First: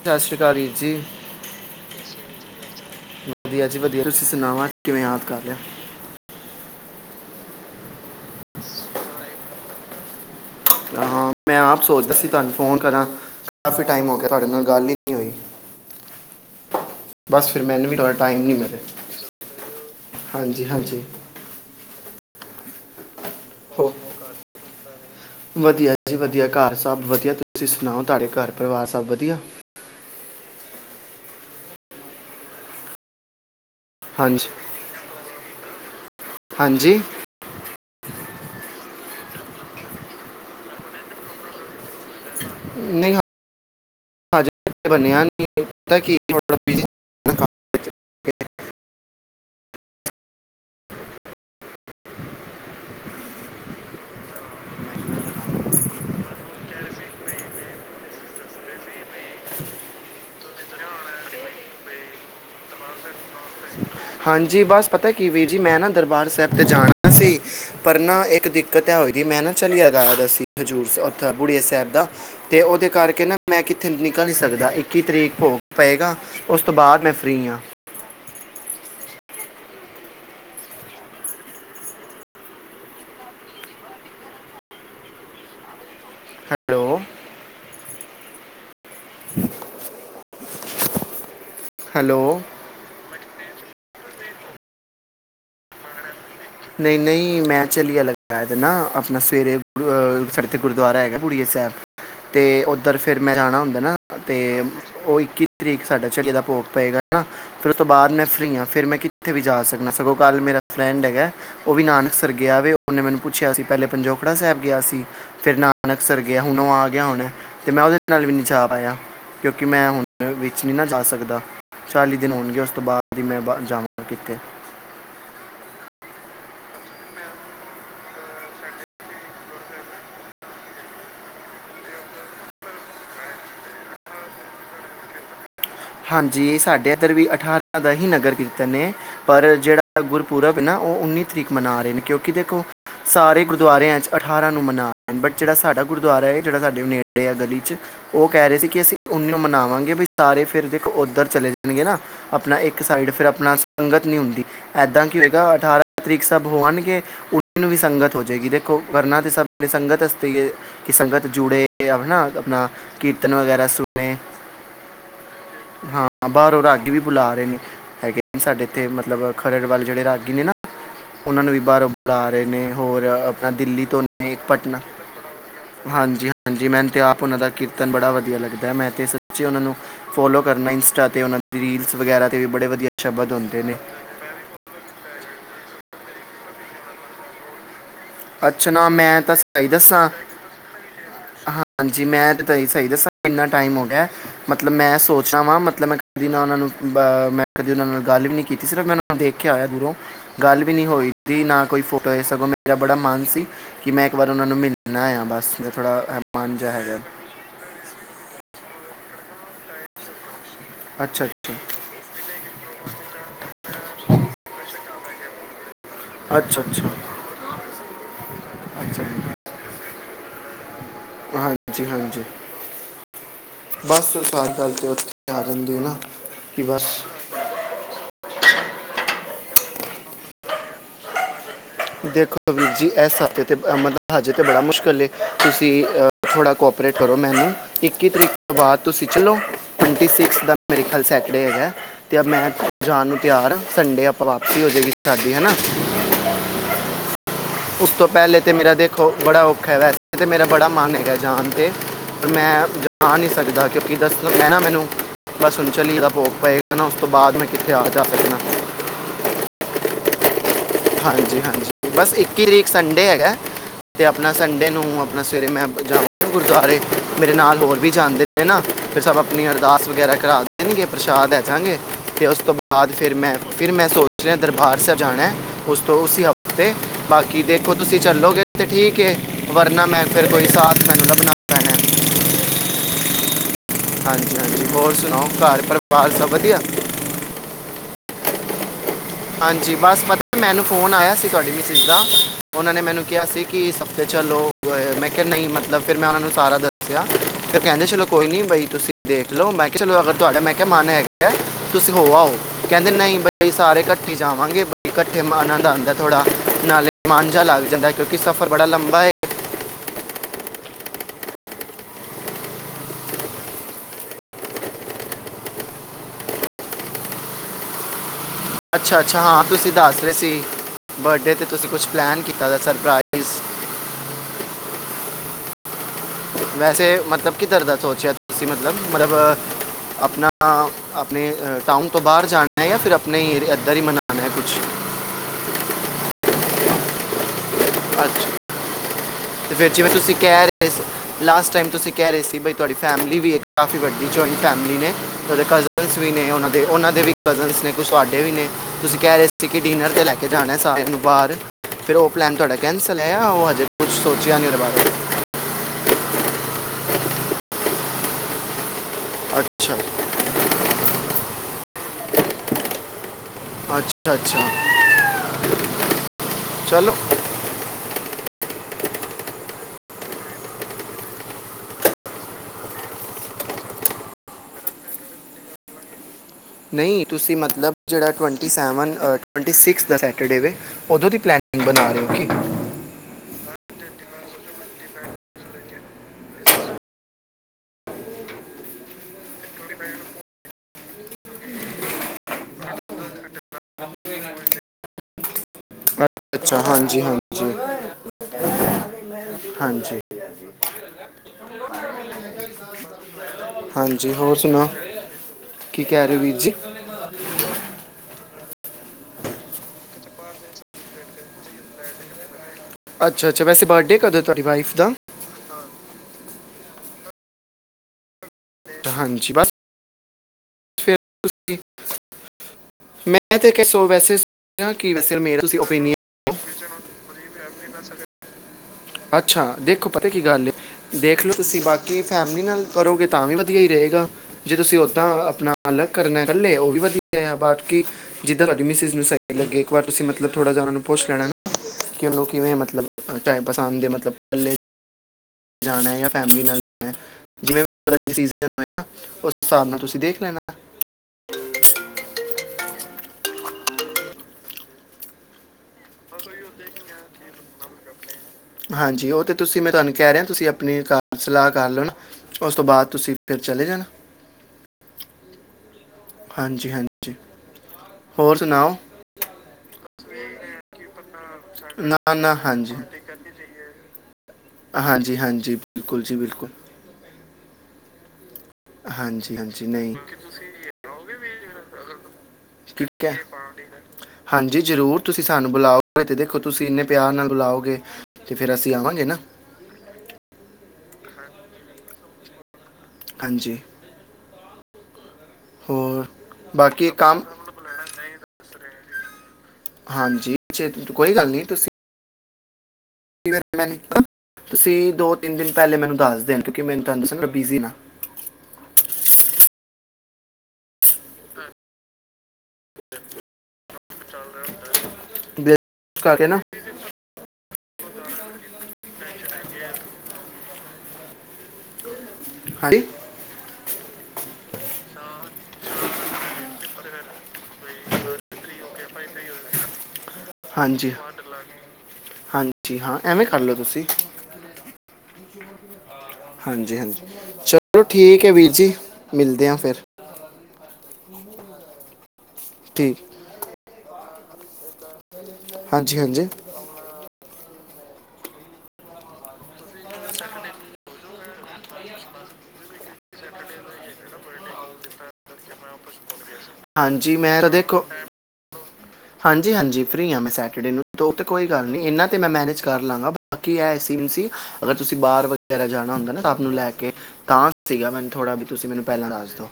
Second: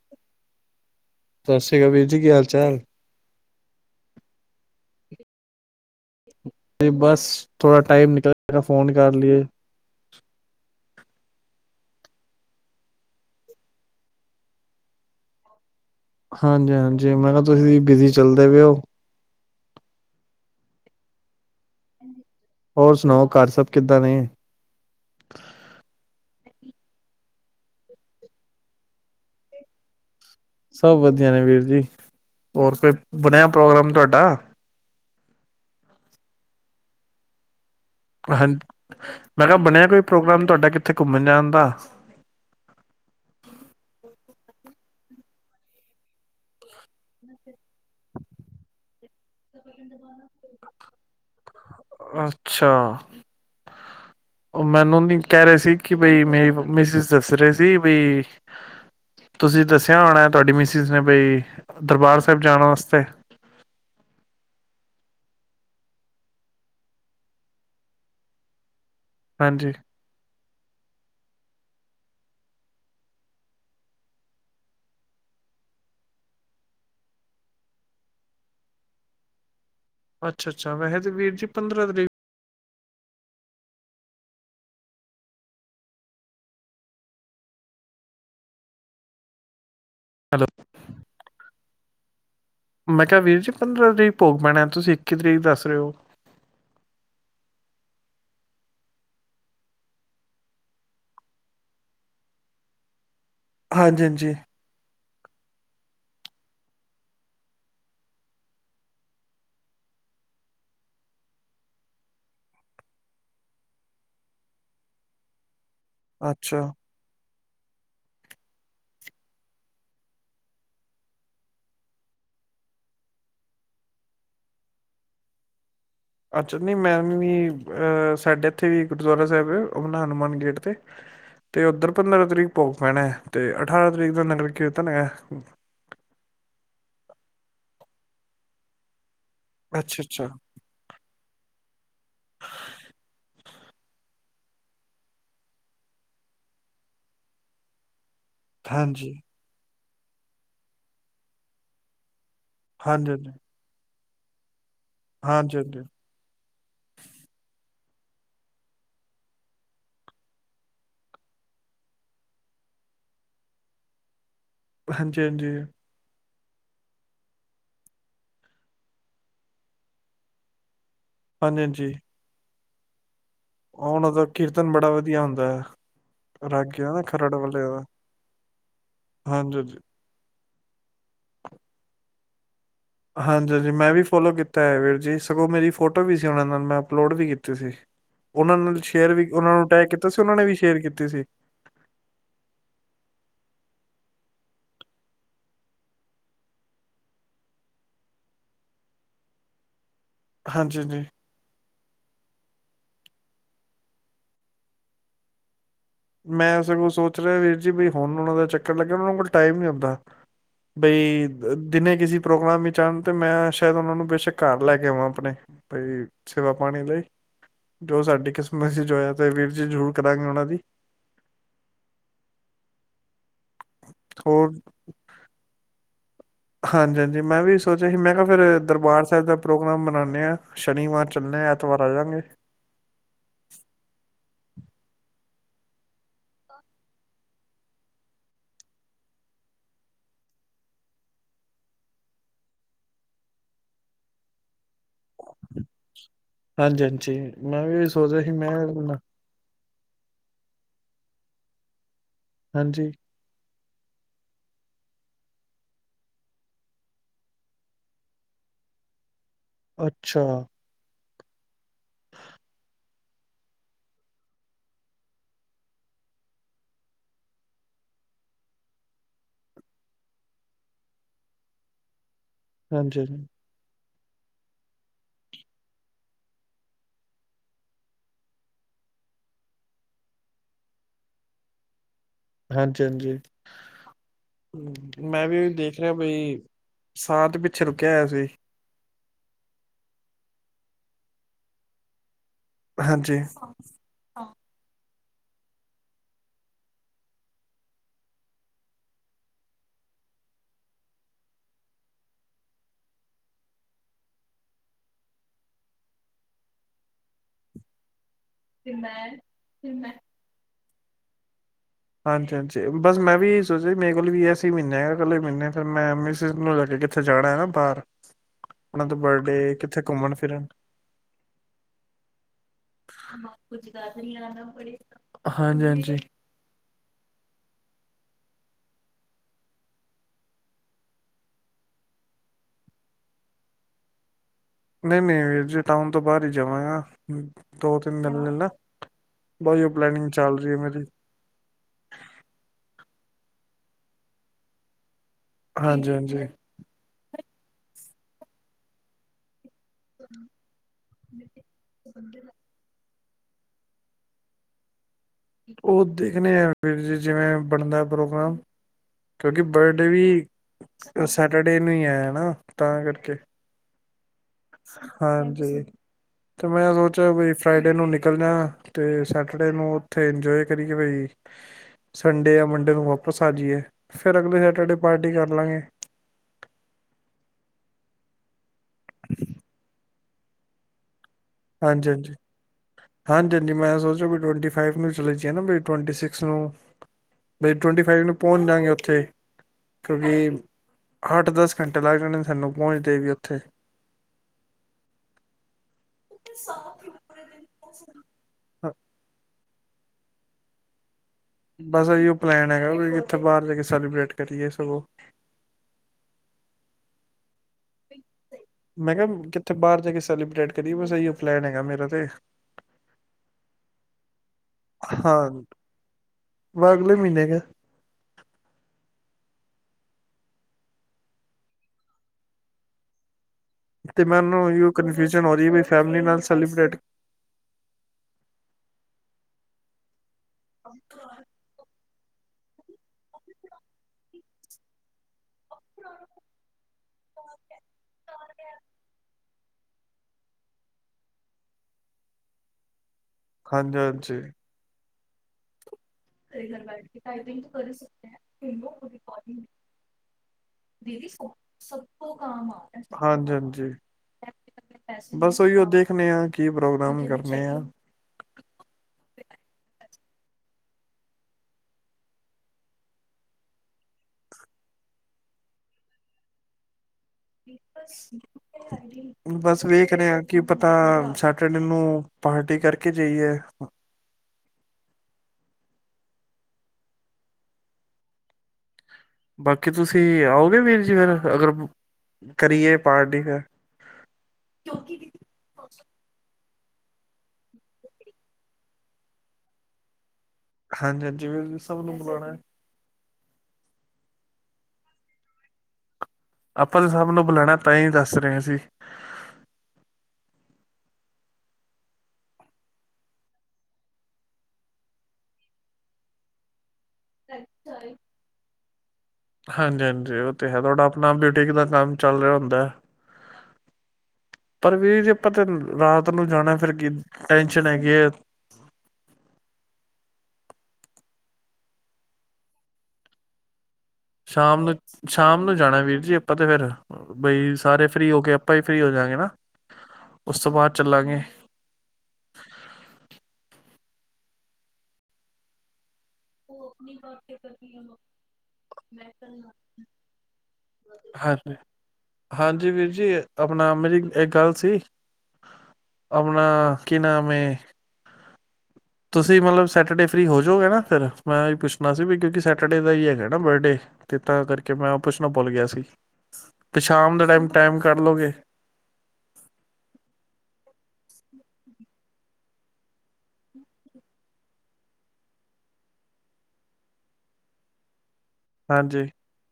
ਸਤਿ ਸ਼੍ਰੀ ਅਕਾਲ ਵੀਰ ਜੀ ਸਤਿ ਸ੍ਰੀ ਅਕਾਲ ਵੀਰ ਜੀ ਕੀ ਹਾਲ ਚਾਲ। ਵਧੀਆਂ ਜੀ ਵਧੀਆਂ ਤੁਸੀਂ ਸੁਣਾਵੋ ਅੱਜ ਕਿਵੇਂ ਯਾਦ ਕਰ ਲ਼ਿਆ। ਬਸ ਥੋੜਾਂ ਟਾਇਮ ਚਲੋ ਮੈਂ ਕਿਹਾ ਫ਼ੋਨ ਕਰ ਲੀਏ। [inaudible] ਹਾਂ ਮੈਂ ਆਪ ਸੋਚਦਾਂ ਸੀ। ਤੁਹਾਂਨੂੰ ਫ਼ੋਨ ਕਰਾਂ ਕਾਫ਼ੀ ਟਾਇਮ ਹੋ ਗਿਆਂ ਤੁਹਾਡੇ ਨਾਲ਼ ਗੱਲ਼ ਹੀ ਨੀਂ ਹੋਈ। ਹਾਂਜੀ ਹਾਂਜੀ। ਜੀ, ਮੈਂ ਨਾ, ਬਸ ਫਿਰ ਤੁਸੀਂ ਮੈਨੂੰ ਵੀ ਬਿਜੀ ਥੋੜਾ ਟਾਈਮ ਚੱਲਦੇ ਨਹੀਂ ਪਏ ਹੋ। ਮਿਲਿਆ ਹਾਂਜੀ, ਹਾਂਜੀ। ਹੋਰ, ਸੁਣਾਓ? ਘਰ ਸਭ ਹੋ ਕਿੱਦਾਂ ਨੇ? ਵਧੀਆ ਜੀ ਵਧੀਆ, ਘਰ ਸਭ ਵਧੀਆਂ, ਤੁਸੀਂ ਸੁਣਾਓ, ਤੁਹਾਡੇ ਘਰ ਪਰਿਵਾਰ ਸਭ ਵਧੀਆਂ। ਸਭ ਵਧੀਆਂ ਨੇਂ, ਵੀਰ ਜੀ। ਹੋਰ ਫਿਰ ਬਣਿਆ ਪ੍ਰੋਗਰਾਮ ਤੁਹਾਡਾ। ਹਾਂਜੀਅ। ਹਾਂਜੀ, ਮੈਂ, ਕਿਹਾਂ ਬਣਿਆਂ ਕੋਈ ਪ੍ਰੋਗਰਾਮ ਤੁਹਾਡਾ ਕਿੱਥੇ ਘੁੰਮਣ ਜਾਂਣ ਦਾ। ਨਹੀਂ ਹਲੇ ਹਜੇ ਬੱਣਿਆ ਨੀਂ ਪਤਾ ਕੀ ਥੋੜਾਂ ਬਿਜੀ ਕੰਮ ਚ। ਅੱਛਾ। ਉਹ ਮੈਂਨੂੰ ਵੀ ਕਹਿ ਰਹੇਂ ਸੀ, ਕਿ ਬਈ ਮੇਰੀ ਮਿਸਿਜ਼ ਦੱਸ ਰਹੇਂ ਸੀ, ਬਈ ਤੁਸੀਂ ਦੱਸਿਆਂ ਹੋਣਾਂ ਤੁਹਾਡੀ ਮਿਸਿਜ਼ ਨੇਂ ਬਈ ਦਰਬਾਰ ਸਾਹਿਬ ਜਾਂਣ ਵਾਸਤੇ। ਹਾਂਜੀ, ਬਸ ਪਤਾ ਕੀ ਵੀਰ ਜੀ, ਮੈਂ ਨਾ ਦਰਬਾਰ ਸਾਹਿਬ ਤਾਂ ਜਾਣਾਂ ਸੀ। ਪਰ ਨਾ ਇੱਕ ਦਿਕਤ ਕਤਿਆ ਹੋਈ ਦੀ ਮੈ ਨਾ ਹਾਂਜੀ। ਚਲਿਆ ਜਾਂ ਰਿਹਾਂ ਸੀ। ਹਜ਼ੂਰ ਸਾਹਿਬ ਉਥੇ ਬੁੜੀਆਂ ਸਾਹਿਬ ਦਾ ਤੇ, ਉਹਦੇ ਕਰਕੇ ਨਾਂ ਮੈਂ ਕਿੱਥੇ ਨਿਕਲ਼ ਨੀਂ ਸਕਦਾਂ ਇੱਕੀ ਤਰੀਕ ਭੋਗ ਪਏਗਾ ਉਸ ਤੋਂ ਬਾਅਦ ਮੈਂ ਫ੍ਰੀ ਹਾਂ। ਅੱਛਾ, ਅੱਛਾ ਵੈਸੇ ਤੇ ਵੀਰ ਜੀ। ਪੰਦਰਾਂ ਤਰੀਕ। ਹੈਲੋ। ਹੈਲੋ। ਹੈਲੋ ਮੈਂ, ਕਿਹਾਂ ਵੀਰ ਜੀ। ਪੰਦਰਾਂ ਤਰੀਕ ਭੋਗ ਪੈਣਾਂ, ਤੁਸੀਂ ਇੱਕੀ ਤਰੀਕ ਦੱਸ ਰਹੇਂ ਹੋ। ਨਹੀਂ, ਨਹੀਂ, ਮੈਂ ਝੱਲਆ ਲੱਗਾ ਨਾ ਆਪਣਾ ਸਵੇਰੇ ਸਾਡੇ ਇੱਥੇ ਗੁਰਦੁਆਰਾ ਹੈਗਾ ਗੁੜੀਆਂ ਸਾਹਿਬ ਤੇ ਉੱਧਰ ਫ ਫਿਰ ਮੈਂ ਜਾਣਾ ਹੁੰਦਾ ਨਾ, ਹਾਂਜੀ ਹਾਂਜੀ ਅਤੇ ਉਹ, ਇੱਕੀ ਤਰੀਕ ਸਾਡਾ ਝੜੇ ਦਾ ਭੋਗਪਏਗਾ ਹੈ ਨਾ, ਫਿਰ ਉਸ ਤੋਂ ਬਾਅਦ ਮੈਂ ਫ੍ਰੀ ਹਾਂ, ਫਿਰ ਮੈਂ ਕਿੱਥੇ ਵੀ ਜਾ ਸਕਦਾ ਸਗੋਂ ਕੱਲ੍ਹ ਮੇਰਾ ਫਰੈਂਡ ਹੈਗਾ ਉਹ ਵੀ ਨਾਨਕਸਰ ਗਿਆ ਵੇ, ਉਹਨੇ ਮੈਨੂੰ ਪੁੱਛਿਆ ਸੀ ਪਹਿਲੇ ਪੰਜੋਕੜਾ ਸਾਹਿਬ ਗਿਆ ਸੀ‌। ਫਿਰ ਨਾਨਕਸਰ ਗਿਆ ਹੁਣ, ਉਹ ਅੱਛਾ ਆ ਗਿਆ ਹੋਣਾ। ਅਤੇ ਮੈਂ, ਉਹਦੇ ਨਾਲ ਵੀ ਨੀ ਜਾ ਆਾਇਆ ਕਿਉਂਕਿ, ਮੈਂ ਹੁਣ ਵਿੱਚ ਨਹੀਂ ਨਾ ਜਾ ਸਕਦਾ, ਚਾਲੀ ਦਿਨ ਹੋਣਗੇ ਉਸ ਤੋਂ ਬਾਅਦ ਹੀ ਮੈਂ ਜਾਵਾਂ ਕਿਤੇ ਅੱਛਾ। ਨੀ, ਮੈਂ, ਵੀ ਵੀ ਅਹ ਸਾਡੇ ਇੱਥੇ ਵੀ ਗੁਰਦੁਆਰਾ ਸਾਹਿਬ ਹਨੂੰਮਾਨ ਗੇਟ ਤੇ, ਤੇ ਓਧਰ ਪੰਦਰਾਂ ਤਰੀਕ ਭੋਗ ਪੈਣਾ ਤੇ, ਅਠਾਰਾਂ ਤਰੀਕ ਦਾ ਨਗਰਕਿਰਤਨ ਹੈਗਾ। ਹਾਂਜੀ, ਸਾਡੇ ਇੱਧਰ ਵੀ ਅਠਾਰਾਂ ਦਾ ਹੀ, ਨਗਰ ਕੀਰਤਨ ਏ। ਪਰ ਜਿਹੜਾ ਅੱਛਾ ਅੱਛਾ ਗੁਰਪੁਰਬ ਏ ਨਾ ਉਹ, ਉੱਨੀ ਤਰੀਕ ਮਨਾ ਰਹੇ ਨੇ, ਕਿਉਂਕਿ ਦੇਖੋ ਸਾਰੇ ਗੁਰਦੁਆਰਿਆਂ ' ਅੱ ਅਠਾਰਾਂ ਨੂੰ ਮਨਾ ਲਣ, ਬਟ ਜਿਹੜਾ ਸਾਡਾ ਗੁਰਦੁਆਰਾ ਹੈ, ਜਿਹੜ ਸਾਡੇ ਨੇੜੇ ਆ ਗਲੀ 'ਚ ਉਹ ਕਹਿ ਰਹੇ ਸੀ, ਕਿ ਅਸੀਂ ਹਾਂਜੀ ਉਹਨਿਓ ਮਨਾਵਾਂਗੇ। ਸਾਰੇ ਫਿਰਦੇ ਉੱਧਰ ਚਲੇ ਜਾਣਗੇ। ਨਾ ਆਪਣਾ ਇੱਕ ਹਾਂਜੀ ਸਾਈਡ, ਫਿਰ ਹਾਂਜੀ ਆਪਣਾ ਸੰਗਤ ਨਹੀਂ ਹੁੰਦੀ‌। ਏਦਾਂ ਕੀ ਹੋਏਗਾ ਹਾਂਜੀ ਅਠਾਰਾਂ ਹਾਂਜੀ ਤਰੀਕ ਸਭ ਹੋਣਗੇ, ਉੱਨੀ ਨੂੰ ਸੰਗਤ ਹੋ ਜਾਏਗੀ ਦੇਖੋ ਕਰਨਾ ਤਾਂ, ਸਭ ਸੰਗਤ ਸਤੇ ਕਿ ਸੰਗਤ ਜੁੜੇ ਹਨ ਨਾ ਆਪਣਾ ਕੀਰਤਨ ਵਗੈਰਾ ਸੁਣੇ ਹਾਂਜੀ, ਹਾਂਜੀ। ਹਾਂ, ਬਾਹਰੋਂ ਰਾਗੀ ਵੀ ਬੁਲਾ ਰਹੇ ਨੇ, ਹੈਗੇ ਸਾਡੇ ਇੱਥੇ ਮਤਲਬ ਖਰੜ ਵੱਲ ਜਿਹੜੇ ਰਾਗੀ ਨੇ, ਨਾ ਉਹਨਾਂ ਨੂੰ ਵੀ ਹਾਂਜੀ ਬਾਹਰੋਂ ਹਾਂਜੀ ਬਲਾ ਰਹੇ ਨੇ ਹੋਰ ਦਿੱਲੀ ਤੋਂ ਉਹਨਾਂ ਦਾ ਨੇ ਕੀਰਤਨ ਪਟਨਾ ਬੜਾ ਵਧੀਆ ਹੁੰਦਾ ਹੈ ਹਾਂਜੀ ਹਜੀ ਰਾਗੀ ਮੈਨ ਦਾ ਤੇ ਨਾ ਆਪ ਖਰੜ ਉਹਨਾਂ ਦਾ ਵਾਲੇ ਕੀਰਤਨ ਬੜਾ ਵਧੀਆ ਲੱਗਦਾ ਹੈ ਮੈਂ ਤੇ ਸੱਚੀ ਹਾਂਜੀ ਉਹਨਾਂ ਨੂੰ ਹਾਂਜੀ ਫੋਲੋ ਕਰਨਾ ਇੰਸਟਾ ਤੇ ਉਹਨਾਂ ਦੀ ਰੀਲਸ ਵਗੈਰਾ ਤੇ ਵੀ ਬੜੇ ਵਧਆ ਹਾਂਜੀ ਹਾਂਜੀ ਮੈਂ ਵੀ ਫੋਲੋ ਕੀਤਾ ਹੈ ਵੀਰ ਜੀ ਸਗੋਂ ਮੇਰੀ ਫੋਟੋ ਵੀ ਸੀ ਉਹਨਾਂ ਨਾਲ ਮੈਂ ਅਪਲੋਡ ਵੀ ਕੀਤੀ ਸੀ ਉਹਨਾਂ ਅੱਛਾ ਨਾਲ ਨਾ ਸ਼ੇਅਰ ਮੈਂ ਵੀ ਤਾਂ ਉਹਨਾਂ ਨੂੰ ਸਹੀ ਟੈਗ ਦੱਸਾਂ ਕੀਤਾ ਸੀ ਉਹਨਾਂ ਨੇ ਵੀ ਸ਼ੇਅਰ ਕੀਤੀ ਸੀ ਹਾਂਜੀ ਮੈਂ ਤੇ ਤੁਹੀ ਸਹੀ ਦੱਸਾਂ ਇੰਨਾ ਟਾਈਮ ਹੋ ਗਿਆ ਮਤਲਬ ਮੈਂ ਸੋਚਦਾ ਵਾਂ ਮਤਲਬ ਮੈਂ ਕਦੀ ਨਾ ਉਹਨਾਂ ਨੂੰ ਮੈਂ ਕਦੀ ਉਹਨਾਂ ਨਾਲ ਗੱਲ ਵੀ ਨਹੀਂ ਕੀਤੀ ਸਿਰਫ ਮੈਂ ਉਹਨਾਂ ਨੂੰ ਦੇਖ ਕੇ ਆਇਆ ਦੂਰੋਂ ਗੱਲ ਵੀ ਹਾਂਜੀ ਨਹੀਂ ਹਾਂਜੀ ਹੋਈਦੀ ਨਾ ਕੋਈ ਫੌਨ [unintelligible] ਬੜਾ ਮਾਣ ਸੀ ਕਿ ਮੈਂ ਇੱਕ ਵਾਰ ਉਹਨਾਂ ਨੂੰ ਮਿਲਣਾ ਆਆ ਬਸ ਥੋੜਾ ਅ, ਮਨ ਮੈਂ ਜਿਹਾ ਸਗੋਂ ਹੈਗਾ ਸੋਚ ਰਿਹਾ ਵੀਰ ਜੀ ਬਈ ਹੁਣ ਉਹਨਾਂ ਦਾ ਚੱਕਰ ਲੱਗਿਆ ਉਹਨਾਂ ਕੋਲ ਟਾਈਮ ਨੀ ਆਉਂਦਾ ਅੱਛਾ ਬਈ ਅੱਛਾ ਦਿਨੇ ਕਿਸੇ ਪ੍ਰੋਗਰਾਮ ਵਿੱਚ ਆਉਣ ਤੇ ਮੈਂ ਸ਼ਾਇਦ ਉਹਨਾਂ ਨੂੰ ਬੇਸ਼ੱਕ ਘਰ ਲੈ ਕੇ ਆਵਾਂ [unintelligible] ਬਾਈ ਸੇਵਾ ਅੱਛਾ ਪਾਣੀ ਲਈ ਅੱਛਾ ਜੋ ਸਾਡੀ ਕਿਸਮਤ ਸੀ ਜੋਇਆ ਤੇ ਅੱਛਾ ਵੀਰ ਜੀ ਜ਼ਰੂਰ ਕਰਾਂਗੇ ਉਹਨਾਂ ਦੀ ਹਾਂਜੀ ਹਾਂਜੀ ਬਸ [unintelligible] ਉੱਥੇ ਹੋਰ ਆ ਜਾਂਦੇ ਨਾ ਕਿ ਬਸ ਹਾਂਜੀ ਹਾਂਜੀ ਮੈਂ ਵੀ ਸੋਚਿਆ ਸੀ ਮੈਂ ਕਿਹਾ ਫੇਿਰ ਦਰਬਾਰ ਸਾਹਿਬ ਦਾ ਪ੍ਰੋਗਰਾਮ ਬਨਾਦੇ ਆ ਸ਼ਨੀਵਾਰ ਚੱਲੇਾਂ ਦੇਖੋ ਵੀਰ ਜੀ ਇਸ ਹਫ਼ਤੇ ਤੇਮ ਜੇ ਤਾਂ ਬੜਾ ਮੁਸ਼ਕਿਲ ਏ ਤੁਸੀਂ ਥੋੜ੍ਹਾ ਕੋਪਰੇਟ ਕਰੋ ਮੈਨੂੰ ਇੱਕੀ ਤਰੀਕ ਤੋਂ ਬਾਅਦ ਤੁਸੀਂ ਚਲੋ ਟਵੰਟੀ ਸਿਕਸ ਦਾ ਮੇਰੇ ਖਿਆਲ ਸੈਟਰਡੇ ਹੈਗਾ ਅਤੇ ਮੈਂ ਜਾਣ ਨੂੰ ਤਿਆਰ ਹਾਂ ਸੰਡੇ ਆਪਾਂ ਵਾਪਸੀ ਹੋ ਜਾਵੇਗੀ ਸ਼ਾਦੀ ਹੈ ਨਾ ਹਾਂਜੀ ਹਾਂਜੀ ਮੈਂ ਵੀ ਉਸ ਤੋਂ ਸੋਚ ਰਿਹਾ ਸੀ ਪਹਿਲੇ ਮੈਂ ਤੇ ਮੇਰਾ ਦੇਖੋ ਬੜਾ ਔਖਾ ਵੈ ਤੇ ਮੇਰਾ ਬੜਾ ਮਨ ਹੈਗਾ ਜਾਨ ਤੇ ਪਰ ਮੈਂ ਹਾਂਜੀ ਜਾ ਨਹੀਂ ਸਕਦਾ ਕਿਉਂਕਿ ਦੱਸ ਪਹਿ ਨਾ ਮੈਨੂੰ ਬਸ ਉਚਲੀ ਦਾ ਭੋਗ ਪਏਗਾ ਨਾ ਉਸ ਤੋਂ ਬਾਅਦ ਮੈਂ ਕਿੱਥੇ ਆ ਜਾ ਸਕਦਾ ਅੱਛਾ ਹਾਂਜੀ ਹਾਂਜੀ ਬਸ ਇੱਕ ਹੀ ਤਰੀਕ ਸੰਡੇ ਹੈਗਾ ਅਤੇ ਆਪਣਾ ਸੰਡੇ ਨੂੰ ਆਪਣਾ ਸਵੇਰੇ ਮੈਂ ਜਾਵਾਂ ਗੁਰਦੁਆਰੇ ਮੇਰੇ ਨਾਲ ਹੋਰ ਵੀ ਜਾਂਦੇ ਨਾ ਫਿਰ ਸਭ ਆਪਣੀ ਅਰਦਾਸ ਵਗੈਰਾ ਕਰਾ ਦੇਣਗੇ ਪ੍ਰਸ਼ਾਦ ਆ ਜਾਂਗੇ ਫਿਰ ਉਸ ਤੋਂ ਬਾਅਦ ਹਾਂਜੀ ਫਿਰ ਹਾਂਜੀ ਮੈਂ ਫਿਰ ਮੈਂ ਸੋਚ ਉਸ ਨੇ ਦਰਬਾਰ ਸਾਹਿਬ ਜਾਣਾ ਹੈ ਉਸ ਤੋਂ ਉਸ ਹਫ਼ਤੇ ਬਾਕੀ ਦੇਖੋ ਤੁਸੀਂ ਚੱਲੋਗੇ ਤਾਂ ਠੀਕ ਹੈ ਵਰਨਾ ਮੈਂ ਫਿਰ ਕੋਈ ਸਾਥ ਮੈਨੂੰ ਲੱਭਣਾ ਪੈਣਾ ਹਾਂਜੀ ਹਾਂਜੀ ਹਾਂਜੀ ਹਾਂਜੀ ਹੋਰ ਮੈਂ ਸੁਣਾਓ ਵੀ ਘਰ ਦੇਖ ਰਿਹਾ ਪਰਿਵਾਰ ਸਭ ਬਈ ਵਧੀਆ ਸਾਹ ਤੇ ਪਿੱਛੇ ਰੁਕਿਆ ਹੋਇਆ ਸੀ ਹਾਂਜੀ ਬਸ ਪਤਾ ਮੈਨੂੰ ਫੋਨ ਆਇਆ ਸੀ ਤੁਹਾਡੀ ਮਸਜ ਦਾ ਉਹਨਾਂ ਨੇ ਮੈਨੂੰ ਹਾਂਜੀ ਕਿਹਾ ਸੀ ਕਿ ਸਫ਼ਤੇ ਚ ਨਹੀਂ ਮਤਲਬ ਫਿਰ ਮੈਂ ਉਹਨਾਂ ਨੂੰ ਸਾਰਾ ਦੱਸਿਆ ਫ ਕਹਿੰਦੇ ਚਲੋ ਕੋਈ ਨਹੀਂ ਬਈ ਤੁਸੀਂ ਦੇਖ ਲਓ ਮੈਂ ਕਿਹਾ ਚਲੋ ਅਗਰ ਤੁਹਾਡਾ ਮੈਂ ਕਿਹਾ ਮਨ ਹੈਗਾ ਤੁਸੀਂ ਹੋ ਆਓ ਕਹਿੰਦੇ ਨਹੀਂ ਬਈ ਸਾਰੇ ਜਾਵਾਂਗੇ ਬ ਇਕੱਠੇ ਮ ਦਾ ਆਉਂਦਾ ਥੋੜਾ ਨਾਲੇ ਮਨਝਹਾ ਲੱਗ ਜਾਂਦਾ ਕਿਉਂਕਿ ਸਫ਼ਰ ਬੜਾ ਲੰਬਾ ਹੈ ਹਾਂਜੀ ਹਾਂਜੀ ਬਸ ਮੈਂ ਵੀ ਸੋਚਿਆ ਮੇਰੇ ਕੋਲ ਵੀ ਅਸੀ ਮਹੀਨੇ ਹੈ ਇਕੱਲ ਮਹੀਨੇ ਫਿਰ ਮੈਂ ਨੂੰ ਲੈ ਕੇ ਕਿੱਥੇ ਜਾਣਾ ਹੈ ਨਾ ਬਾਹਰ ਉਹਨਾਂ ਦਾ ਅੱਛਾ ਅੱਛਾ ਹਾਂ ਬਰਡੇ ਤੁਸੀਂ ਕਿੱਥੇ ਦੱਸ ਰਹੇ ਘੁੰਮਣ ਸੀ ਫਿਰਨ ਬਰਡੇ ਤੇ ਤੁਸੀਂ ਕੁਛ ਪਲੈਨ [unintelligible] ਸਰਪਾਈਜ਼ ਹਾਂਜੀ ਹਾਂਜੀ ਵੈਸੇ ਮਤਲਬ ਕਿੱਧਰ ਦਾ ਸੋਚਿਆ ਤੁਸੀਂ ਮਤਲਬ ਮਤਲਬ ਆਪਣਾ ਆਪਣੇ ਟਾਊਨ ਤੋਂ ਬਾਹਰ ਜਾਣਾ ਜਾਂ ਫਿਰ ਆਪਣੇ ਏਰੀ ਇੱਧਰ ਹੀ ਮਨਾਉਣਾ ਹੈ ਕੁਛ ਨਹੀਂ ਨਹੀਂ ਵੀਰ ਜੇ ਟਾਊਨ ਤੋਂ ਬਾਹਰ ਹੀ ਜਾਵਾਂਗਾ ਦੋ ਤਿੰਨ ਅੱਛ ਦਿਨ ਲਈ ਨਾ ਬਸ ਫਿਰ ਉਹ ਜਿਵੇਂ ਪਲੈਨਿੰਗ ਤੁਸੀਂ ਚੱਲ ਕਹਿ ਰਹੀ ਹੈ ਰਹੇ ਮੇਰੀ ਲਾਸਟ ਟਾਈਮ ਤੁਸੀਂ ਕਹਿ ਰਹੇ ਸੀ ਬਈ ਤੁਹਾਡੀ ਫੈਮਿਲੀ ਵੀ ਕਾਫੀ ਵੱਡੀ ਚੋਨੀ ਫੈਮਿਲੀ ਨੇ ਉਹ ਦੇ ਹਾਂਜੀ ਕਜ਼ਨ ਵੀ ਹਾਂਜੀ ਨੇ ਉਹਨਾਂ ਦੇ ਉਹਨਾਂ ਦੇ ਵੀ ਕਜ਼ਨ ਨੇ ਕੁਛ ਤੁਹਾਡੇ ਵੀ ਨੇ ਤੁਸੀਂ ਕਹਿ ਰਹੇ ਕਿ ਡਿਨਰ ਤੇ ਲੈ ਕੇ ਜਾਣਾ ਸਾਰ ਨੂੰ ਬਾਹਰ ਫੇਿਰ ਉਹ ਪਲੈਨ ਤੁਹਾਡਾ ਹਿੱਸਾ ਲੈ ਉਹ ਹਜੇ ਕੁਛ ਸੋਚਿਆ ਨੀ ਉਹਦੇ ਬਾਰੇ ਉਹ ਦੇਖਣੇ ਆ ਵੀਰ ਜੀ ਜਿਵੇਂ ਬਣਦਾ ਪ੍ਰੋਗਰਾਮ ਕਿਉਂਕਿ ਅੱਛਾ ਬਰਡੇ ਵੀ ਸੈਟਰਡੇ ਨੂੰ ਹੀ ਆਇਆ ਨਾ ਤਾਂ ਕਰਕੇ ਅੱਛਾ ਅੱਛਾ ਹਾਂਜੀ ਤੇ ਮੈਂ ਚਲੋ ਸੋਚਿਆ ਬ ਫਰਾਈਡੇ ਨੂੰ ਨਿਕਲ ਜਾ ਤੇ ਸੈਟਰਡੇ ਨੂੰ ਉਥੇ ਇੰਜੋਏ ਕਰੀਏ ਬਾਈ ਸੰਡੇ ਜਾਂ ਮੰਡੇ ਨੂੰ ਵਾਪਿਸ ਆ ਜਾਈਏ ਫਿਰ ਅਗਲੇ ਸੈਟਰਡੇ ਪਾਰਟੀ ਕਰ ਲਾਂਗੇ ਨਹੀਂ ਤੁਸੀਂ ਮਤਲਬ ਜਿਹੜਾ ਟਵੰ ਸੈਮਨ ਟਵੈਂਟੀ ਸਿਕਸ ਦਾ ਚੜੇ ਵ ਉਦੋਂ ਦੀ ਪਲੈਨਿੰਗ ਹਾਂਜੀ ਬਣਾ ਰਹੇ ਹੋ ਹਾਂਜੀ ਕਿ ਹਾਂਜੀ ਹਾਂਜੀ ਮੈਂ ਸੋਚ ਵੀ ਟਵੰਟੀ ਫਾਈਵ ਨੂੰ ਚਲੇ ਜਾਏ ਨਾ ਬਾਈ ਟਵੰਟੀ ਸਿਕਸ ਨੂੰ ਬਾਈ ਟਵੰਟੀ ਫਾਈਵ ਨੂੰ ਪਹੁੰਚ ਜਾਗੇ ਉੱਥੇ ਕਿਉਂਕਿ ਅੱਠ ਦਸ ਘੰਟੇ ਲੱਗ ਜਾਣੇ ਸਾਨੂੰ ਪਹੁੰਚਦੇ ਵੀ ਉੱਥੇ ਅੱਛਾ ਹਾਂਜੀ ਹਾਂਜੀ ਹਾਂ ਹਾਂਜੀ ਬਸ ਇ ਪਲੈਨ ਹੈਗਾ ਵੀ ਇੱਥੇ ਬਾਹਰ ਜਾ ਕੇ ਸੈਲੀਬ੍ਰੇਟ ਹਾਂਜੀ ਹੋਰ ਕਰੀਏ ਸੁਣਾਓ ਸਗੋਂ ਕੀ ਕਹਿ ਰਹੇ ਹੋ ਵੀਰ [inaudible] ਮੈਂ ਕਿਹਾ ਕਿੱਥੇ ਬਾਹਰ ਜਾ ਕੇ ਸੈਲੀਬ੍ਰੇਟ ਕਰੀ ਬਸ ਇਹੀ ਪਲੈਨ ਹੈਗਾ ਮੇਰਾ ਤੇ ਅੱਛਾ ਅੱਛਾ ਵੈਸੇ ਬਰਡੇ ਕਰਦੋਂ ਤੁਹਾਡੀ ਵਾਈਫ ਦਾ ਹਾਂ ਵਾ ਅਗਲੇ ਮਹੀਨੇ ਕ ਹਾਂਜੀ ਬਸ ਖਸ਼ੀ ਤੇ ਮੈਨੂੰ ਨਾ ਕਿ ਵੈਸੇ ਕਨਫਿਊਜਨ ਹੋ ਮੇਰਾ ਰਹੀ ਹੈ ਤੁਸੀਂ ਬ ਫੈਮਲੀ ਨਾਲ ਸੈਲੀਬ੍ਰੇਟ ਅੱਛਾ ਦੇਖੋ ਪਤਾ ਕੀ ਗੱਲ ਹੈ ਦੇਖ ਲੋ ਤੁਸੀਂ ਬਾਤ ਕਿ ਫੈਮਲੀ ਨਾਲ ਕਰੋਗੇ ਤਾਂ ਵੀ ਵਧੀਆ ਹੀ ਰਹੇਗਾ ਜੇ ਤੁਸੀਂ ਉੱਦਾਂ ਆਪਣਾ ਅਲੱਗ ਕਰਨਾ ਇਕੱਲੇ ਉਹ ਵੀ ਵਧੀਆ ਆ ਬਟ ਕਿ ਜਿੱਦਾਂ ਤੁਹਾਡੀ ਮਿਸਿਸ ਨੂੰ ਸਹੀ ਲੱਗੀ ਇੱਕ ਵਾਰ ਤੁਸੀਂ ਮਤਲਬ ਥੋੜਾ ਜਾਹਾ ਉਹਨੂੰ ਪੁੱਛ ਲੈਣਾ ਨਾ ਕਿ ਉਹਨੂੰ ਕਿਵੇਂ ਮਤਲਬ ਚਾਹਏ ਪਸਾਉ ਦੇ ਮਤਲਬ ਇਕੱਲੇ ਜਾਣਾ ਹੈ ਜਾਂ ਘ ਫੈਮਿਲੀ ਨਾਲ ਘਰ ਬੈਠ ਜਾਣਾ ਕੇ ਟਾਈਪਿੰਗ ਹੈ ਤੋ ਜਿਵੇਂ ਕਰ ਹੀ ਸਕਦੀ ਸੀਜ਼ਨ ਹੋਏ ਉਸ ਆ, ਹਿਸਾਬ ਨਾਲ ਤੁਸੀਂ ਦੇਖ ਲੈਣਾ ਦੀਦੀ ਸਭ ਤੋਂ ਕਮ ਆ [unintelligible] ਹਾਂਜੀ ਹਾਂਜੀ, ਬਸ ਉਹੀਓ ਦੇਖਣੇ ਆ ਕੀ ਪ੍ਰੋਗਰਾਮ ਕਰਨੇ ਆ। ਹਾਂਜੀ, ਉਹ ਤੇ ਤੁਸੀਂ ਮੈਂ ਤੁਹਾਨੂੰ ਕਹਿ ਰਹੇ ਤੁਸੀਂ ਆਪਣੀ ਸਲਾਹ ਕਰ ਲੈਣ, ਉਸ ਤੋਂ ਬਾਅਦ ਤੁਸੀਂ ਫਿਰ ਚਲੇ ਜਾਣ। ਹਾਂਜੀ ਹਾਂਜੀ ਹੋਰ ਸੁਣਾਓ ਬਸ ਵੇਖ ਰਿਹਾ ਆ ਕੀ ਪਤਾ ਸੈਟਰਡੇ ਨੂੰ ਨਾ ਨਾ ਪਾਰਟੀ ਹਾਂਜੀ ਕਰਕੇ ਜਾਈਏ। ਹਾਂਜੀ ਹਾਂਜੀ ਬਿਲਕੁਲ ਜੀ ਬਿਲਕੁਲ। ਹਾਂਜੀ ਹਾਂਜੀ ਬਾਕੀ ਨਹੀਂ ਤੁਸੀਂ ਆਓਗੇ ਵੀਰ ਜੀ ਫਿਰ ਅਗਰ ਕਰੀਏ ਹੈ ਪਾਰਟੀ ਫਿਰ ਹਾਂਜੀ ਜ਼ਰੂਰ ਤੁਸੀਂ ਸਾਨੂੰ ਬੁਲਾਓ [unintelligible] ਦੇਖੋ ਤੁਸੀਂ ਇੰਨੇ ਪਿਆਰ ਨਾਲ ਬੁਲਾਓਗੇ ਤੇ ਫੇਰ ਅਸੀਂ ਆਵਾਂਗੇ ਨਾ। ਹਾਂਜੀ ਹਾਂਜੀ ਵੀਰ ਜੀ, ਸਭ ਨੂੰ ਬੁਲਾਉਣਾ ਆ। ਹਾਂਜੀ ਹੋਰ ਆਪਾਂ ਬਾਕੀ ਤਾਂ ਇਹ ਸਭ ਕੰਮ ਨੂੰ ਬੁਲਾਣਾ, ਤਾਂ ਹੀ ਦੱਸ ਰਹੇ ਸੀ। ਅੱਛੇ ਕੋਈ ਗੱਲ ਨਹੀਂ, ਤੁਸੀਂ ਮੈਂ ਤੁਸੀਂ ਦੋ ਤਿੰਨ ਦਿਨ ਪਹਿਲੇ ਮੈਨੂੰ ਦੱਸਦੇ ਹੋ, ਕਿਉਂਕਿ ਮੈਨੂੰ ਰੰਗ ਸੰਗ ਬੀਜੀ ਨਾ। ਹਾਂਜੀ ਹਾਂਜੀ ਉਹ ਤੇ ਹੈ, ਤੁਹਾਡਾ ਆਪਣਾ ਐਡੀਟਿੰਗ ਦਾ ਕੰਮ ਚੱਲ ਰਿਹਾ ਹੁੰਦਾ। ਪਰ ਵੀਰ ਜੇ ਆਪਾਂ ਬਿਲ- ਰਾਤ ਨੂੰ ਕਰਕੇ ਨਾ ਜਾਣਾ, ਫਿਰ ਕੀ ਟੈਨਸ਼ਨ ਹੈਗੀ ਆ। ਹਾਂਜੀ ਸ਼ਾਮ ਨੂੰ ਸ਼ਾਮ ਨੂੰ ਜਾਣਾ ਵੀਰ ਜੀ ਆਪਾਂ ਤੇ ਫੇਰ, ਬਈ ਸਾਰੇ ਫ੍ਰੀ ਹੋ ਕੇ ਆਪਾਂ ਹੀ ਫ੍ਰੀ ਹੋ ਜਾਗੇ ਨਾ। ਉਸ ਤੋਂ ਬਾਅਦ ਹਾਂਜੀ ਚੱਲਾਂਗੇ ਹਾਂਜੀ ਹਾਂ, ਐਵੇਂ ਕਰ ਲਓ ਤੁਸੀਂ [unintelligible] ਹਾਂਜੀ ਹਾਂਜੀ, ਚਲੋ ਠੀਕ ਹੈ ਵੀਰ ਜੀ ਮਿਲਦੇ ਆ ਫਿਰ ਹਾਂਜੀ ਹਾਂਜੀ, ਵੀਰ ਠੀਕ ਜੀ ਆਪਣਾ ਮੇਰੀ ਇਕ ਗੱਲ ਸੀ ਹਾਂਜੀ ਹਾਂਜੀ ਆਪਣਾ ਕੀ ਨਾਮ ਏ ਤੁਸੀਂ ਮਤਲਬ ਸੈਟਰਡੇ ਫ੍ਰਰੀ ਹੋ ਜੋਗੇ ਨਾ, ਫਿਰ ਮੈਂ ਪੁੱਛਣਾ ਸੀ ਵੀ ਕਿਉਂਕਿ ਸੈਟਰਡੇ ਦਾ ਹੀ ਹੈਗਾ ਨਾ ਬਰਡੇ ਤੇ ਤਾਂ ਕਰਕੇ ਮੈਂ ਪੁੱਛਣਾ ਭੁੱਲ ਗਿਆ ਸੀ। ਤੇ ਹਾਂਜੀ ਸ਼ਾਮ ਦਾ ਟਾਈਮ ਮੈਂ ਟਾਈਮ ਦੇਖੋ ਕੱਢ ਲੋਗੇ ਹਾਂਜੀ ਹਾਂਜੀ ਫਰੀ ਆ, ਮੈਂ ਸੈਟਰਡੇ ਨੂੰ ਉਹ ਤੇ ਕੋਈ ਗੱਲ ਨੀ, ਇਹਨਾਂ ਤੇ ਮੈਂ ਮੈਨੇਜ ਕਰ ਲਾਂਗਾ। ਬਾਕੀ ਇਹ ਸੀ ਨਹੀਂ ਸੀ, ਅਗਰ ਤੁਸੀਂ ਬਾਹਰ ਵਗੈਰਾ ਜਾਣਾ ਹੁੰਦਾ ਨਾ ਤਾਂ ਆਪ ਨੂੰ ਲੈ ਕੇ ਤਾਂ ਸੀਗਾ ਮੈਨੂੰ ਥੋੜ੍ਹਾ, ਵੀ ਤੁਸੀਂ ਮੈਨੂੰ ਹਾਂਜੀ ਪਹਿਲਾਂ ਦੱਸ ਦਿਓ।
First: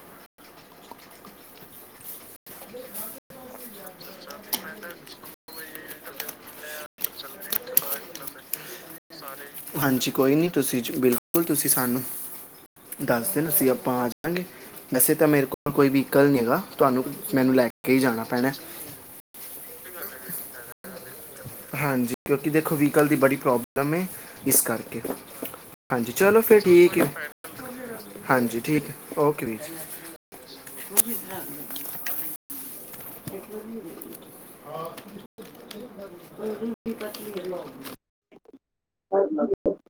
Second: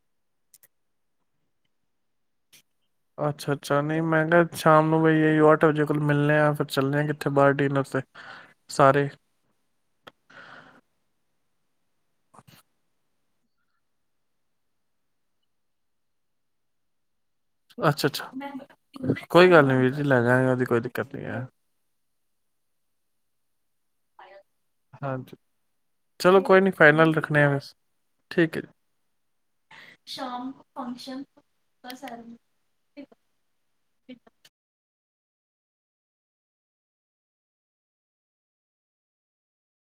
ਅੱਛਾ ਅੱਛਾ ਨਹੀਂ ਮੈਂ ਕਿਹਾ ਸ਼ਾਮ ਨੂੰ ਬਈ ਆਈਓ ਅੱਠ ਵਜੇ ਕੋਲ ਮਿਲਣੇ ਆ ਫਿਰ ਚੱਲਣੇ ਆ ਕਿੱਥੇ ਬਾਹਰ ਡਿਨਰ ਤੇ ਸਾਰੇ ਹਾਂਜੀ ਕੋਈ ਨਹੀਂ ਤੁਸੀਂ ਬਿਲਕੁਲ ਤੁਸੀਂ ਸਾਨੂੰ ਦੱਸ ਦਿ ਅਸੀਂ ਆਪਾਂ ਆ ਜਾਵਗੇ ਵੈਸੇ ਤਾਂ ਮੇਰੇ ਕੋਲ ਕੋਈ ਵੀਹੀਕਲ ਨਹੀਂ ਹੈਗਾ ਤੁਹਾਨੂੰ ਮੈਨੂੰ ਲੈ ਕੇ ਹੀ ਅੱਛਾ ਜਾਣਾ ਅੱਛਾ ਪੈਣਾ ਹੈ। ਕੋਈ ਗੱਲ ਨੀ ਵੀਰ ਅਸੀ ਲੈ ਜਾਣਗੇ ਉਹਦੀ ਕੋਈ ਦਿੱਕਤੀ ਹੈ ਹਾਂਜੀ ਕਿਉਂਕਿ ਦੇਖੋ ਵੀਕਲ ਦੀ ਬੜੀ ਪ੍ਰੋਬਲਮ ਹੈ ਇਸ ਕਰਕੇ ਹਾਂਜੀ ਹਾਂਜੀ ਚਲੋ ਫਿਰ ਕੋਈ ਨਹੀਂ ਠੀਕ ਹੈ ਫਾਈਨਲ ਰੱਖਣੇ ਆ ਬਸ ਹਾਂਜੀ ਠੀਕ ਹੈ ਓਕੇ ਵੀਰੀ [unintelligible] [unintelligible]